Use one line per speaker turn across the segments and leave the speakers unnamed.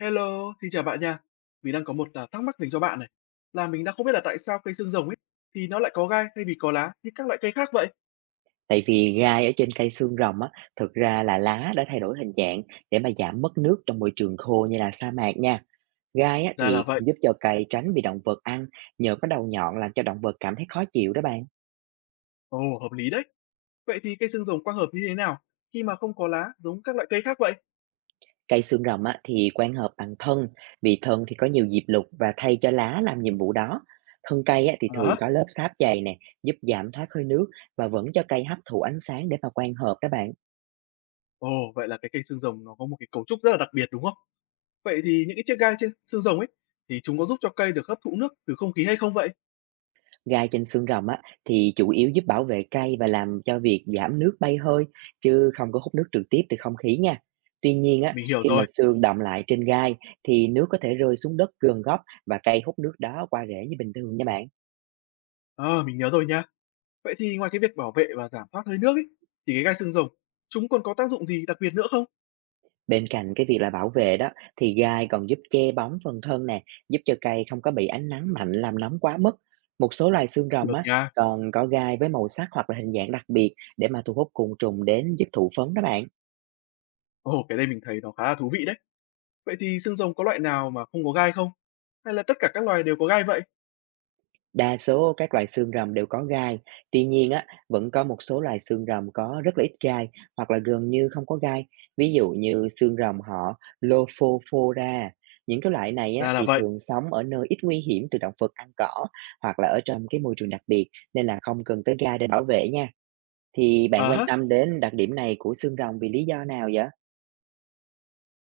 Hello, xin chào bạn nha. Mình đang có một thắc mắc dành cho bạn này. Là mình đang không biết là tại sao cây xương rồng ấy thì nó lại có gai thay vì có lá như các loại cây khác vậy?
Tại vì gai ở trên cây xương rồng á, thực ra là lá đã thay đổi hình dạng để mà giảm mất nước trong môi trường khô như là sa mạc nha. Gai á,
Ra là
thì
vậy.
cũng giúp cho cây tránh bị động vật ăn nhờ có đầu nhọn làm cho động vật cảm thấy khó chịu đó bạn.
Ồ, hợp lý đấy. Vậy thì cây xương rồng quang hợp như thế nào khi mà không có lá giống các loại cây khác vậy?
Cây xương rồng á, thì quan hợp bằng thân, vì thân thì có nhiều diệp lục và thay cho lá làm nhiệm vụ đó. Thân cây á, thì
À,
thường
hả?
có lớp sáp dày nè, giúp giảm thoát hơi nước và vẫn cho cây hấp thụ ánh sáng để mà quang hợp đó bạn.
Ồ, vậy là cái cây xương rồng nó có một cái cấu trúc rất là đặc biệt đúng không? Vậy thì những cái chiếc gai trên xương rồng ấy thì chúng có giúp cho cây được hấp thụ nước từ không khí hay không vậy?
Gai trên xương rồng á, thì chủ yếu giúp bảo vệ cây và làm cho việc giảm nước bay hơi, chứ không có hút nước trực tiếp từ không khí nha. Tuy nhiên á,
Mình hiểu
khi mà
rồi.
xương đọng lại trên gai thì nước có thể rơi xuống đất gần gốc, và cây hút nước đó qua rễ như bình thường nha bạn.
À, mình nhớ rồi nha. Vậy thì ngoài cái việc bảo vệ và giảm thoát hơi nước ấy thì cái gai xương rồng chúng còn có tác dụng gì đặc biệt nữa không?
Bên cạnh cái việc là bảo vệ đó, thì gai còn giúp che bóng phần thân nè, giúp cho cây không có bị ánh nắng mạnh làm nóng quá mức. Một số loài xương rồng
Được
á,
nha.
còn có gai với màu sắc hoặc là hình dạng đặc biệt để mà thu hút côn trùng đến giúp thụ phấn đó bạn.
Ồ, cái đây mình thấy nó khá là thú vị đấy. Vậy thì xương rồng có loại nào mà không có gai không? Hay là tất cả các loài đều có gai vậy?
Đa số các loài xương rồng đều có gai, tuy nhiên á, vẫn có một số loài xương rồng có rất là ít gai, hoặc là gần như không có gai, ví dụ như xương rồng họ Lophophora. Những cái loại này á,
Ra là
thì
vậy.
thường sống ở nơi ít nguy hiểm từ động vật ăn cỏ, hoặc là ở trong cái môi trường đặc biệt, nên là không cần tới gai để bảo vệ nha. Thì bạn
Ờ
quan
hớ,
tâm đến đặc điểm này của xương rồng vì lý do nào vậy?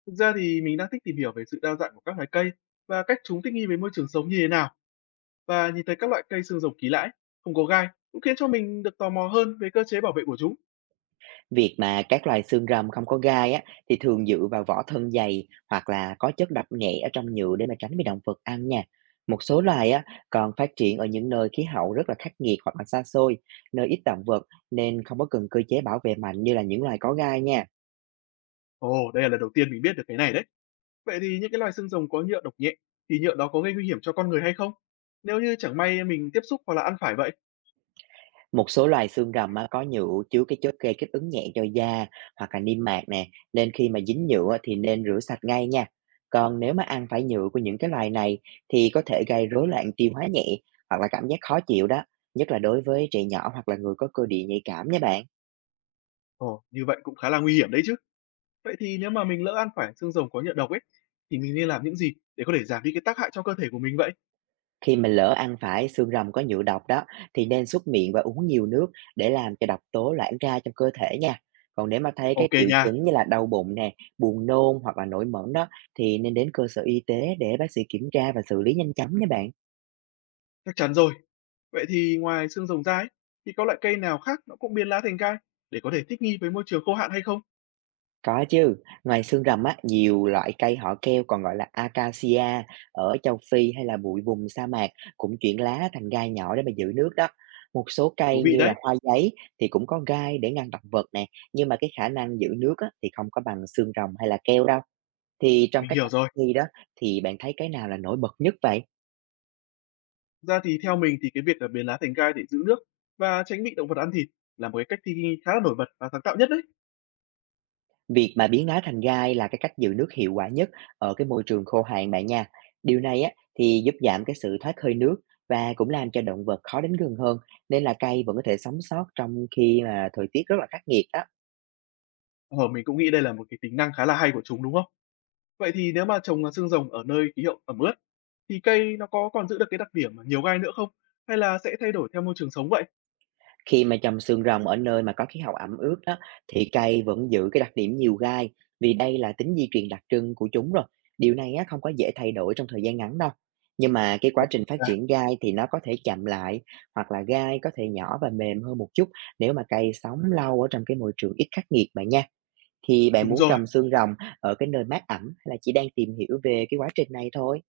thực ra thì mình đang thích tìm hiểu về sự đa dạng của các loài cây và cách chúng thích nghi với môi trường sống như thế nào. Và nhìn thấy các loại cây xương rồng kỳ lãi, không có gai, cũng khiến cho mình được tò mò hơn về cơ chế bảo vệ của chúng.
Việc mà các loài xương rồng không có gai á, thì thường dựa vào vỏ thân dày hoặc là có chất độc nhẹ ở trong nhựa để mà tránh bị động vật ăn nha. Một số loài á, còn phát triển ở những nơi khí hậu rất là khắc nghiệt hoặc là xa xôi, nơi ít động vật, nên không có cần cơ chế bảo vệ mạnh như là những loài có gai nha.
Ồ, đây là lần đầu tiên mình biết được cái này đấy. Vậy thì những cái loài xương rồng có nhựa độc nhẹ, thì nhựa đó có gây nguy hiểm cho con người hay không? Nếu như chẳng may mình tiếp xúc hoặc là ăn phải vậy,
Một số loài xương rồng á, có nhựa chứa cái chất gây kích ứng nhẹ cho da hoặc là niêm mạc nè, nên khi mà dính nhựa á, thì nên rửa sạch ngay nha. Còn nếu mà ăn phải nhựa của những cái loài này thì có thể gây rối loạn tiêu hóa nhẹ, hoặc là cảm giác khó chịu đó, nhất là đối với trẻ nhỏ hoặc là người có cơ địa nhạy cảm nha bạn.
Ồ, như vậy cũng khá là nguy hiểm đấy chứ. Vậy thì nếu mà mình lỡ ăn phải xương rồng có nhựa độc ấy, thì mình nên làm những gì để có thể giảm đi cái tác hại cho cơ thể của mình vậy?
Khi mình lỡ ăn phải xương rồng có nhựa độc đó, thì nên súc miệng và uống nhiều nước để làm cho độc tố loãng ra trong cơ thể nha. Còn nếu mà thấy các
Ok
triệu
nha,
chứng như là đau bụng nè, buồn nôn hoặc là nổi mẩn đó, thì nên đến cơ sở y tế để bác sĩ kiểm tra và xử lý nhanh chóng nha bạn.
chắc chắn rồi. Vậy thì ngoài xương rồng ra ấy, thì có loại cây nào khác nó cũng biến lá thành gai để có thể thích nghi với môi trường khô hạn hay không?
Có chứ, ngoài xương rồng á, nhiều loại cây họ keo còn gọi là acacia ở châu Phi hay là bụi vùng sa mạc cũng chuyển lá thành gai nhỏ để mà giữ nước đó. Một số
Thú
cây
vị
như
đấy,
là hoa giấy thì cũng có gai để ngăn động vật nè, nhưng mà cái khả năng giữ nước á, thì không có bằng xương rồng hay là keo đâu. Thì trong
mình
các
hiểu
cách
rồi.
thi đó, thì bạn thấy cái nào là nổi bật nhất vậy?
Ra thì theo mình thì cái việc là biến lá thành gai để giữ nước và tránh bị động vật ăn thịt là một cái cách thích nghi khá là nổi bật và sáng tạo nhất đấy.
Việc mà biến đá thành gai là cái cách giữ nước hiệu quả nhất ở cái môi trường khô hạn bạn nha. Điều này á, thì giúp giảm cái sự thoát hơi nước và cũng làm cho động vật khó đến gần hơn, nên là cây vẫn có thể sống sót trong khi mà thời tiết rất là khắc nghiệt đó.
Ờ, mình cũng nghĩ đây là một cái tính năng khá là hay của chúng đúng không? Vậy thì nếu mà trồng, xương rồng ở nơi khí hậu ẩm ướt, thì cây nó có còn giữ được cái đặc điểm mà nhiều gai nữa không? Hay là sẽ thay đổi theo môi trường sống vậy?
Khi mà trồng xương rồng ở nơi mà có khí hậu ẩm ướt đó, thì cây vẫn giữ cái đặc điểm nhiều gai, vì đây là tính di truyền đặc trưng của chúng rồi. Điều này á, không có dễ thay đổi trong thời gian ngắn đâu. Nhưng mà cái quá trình phát
À,
triển gai thì nó có thể chậm lại, hoặc là gai có thể nhỏ và mềm hơn một chút nếu mà cây sống lâu ở trong cái môi trường ít khắc nghiệt bạn nha. Thì bạn
đúng
muốn
rồi,
trồng xương rồng ở cái nơi mát ẩm, hay là chỉ đang tìm hiểu về cái quá trình này thôi?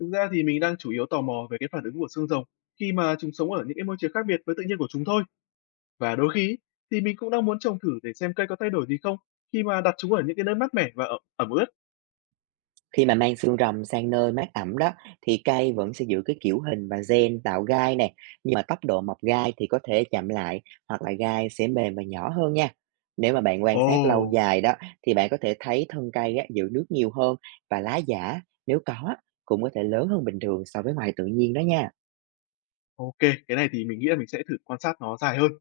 thực ra thì mình đang chủ yếu tò mò về cái phản ứng của xương rồng khi mà chúng sống ở những cái môi trường khác biệt với tự nhiên của chúng thôi. Và đôi khi ấy, thì mình cũng đang muốn trồng thử để xem cây có thay đổi gì không khi mà đặt chúng ở những cái nơi mát mẻ và ẩm ướt.
Khi mà mang xương rồng sang nơi mát ẩm đó, thì cây vẫn sẽ giữ cái kiểu hình và gen tạo gai nè, nhưng mà tốc độ mọc gai thì có thể chậm lại, hoặc là gai sẽ mềm và nhỏ hơn nha. Nếu mà bạn quan sát lâu
Ồ,
dài đó, thì bạn có thể thấy thân cây á, giữ nước nhiều hơn, và lá giả nếu có á, cũng có thể lớn hơn bình thường so với ngoài tự nhiên đó nha.
ok, cái này thì mình nghĩ là mình sẽ thử quan sát nó dài hơn.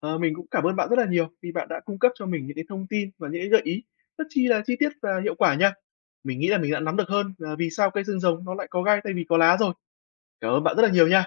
Ờ, mình cũng cảm ơn bạn rất là nhiều vì bạn đã cung cấp cho mình những cái thông tin và những cái gợi ý rất chi là chi tiết và hiệu quả nha. Mình nghĩ là mình đã nắm được hơn là vì sao cây xương rồng nó lại có gai thay vì có lá rồi. Cảm ơn bạn rất là nhiều nha.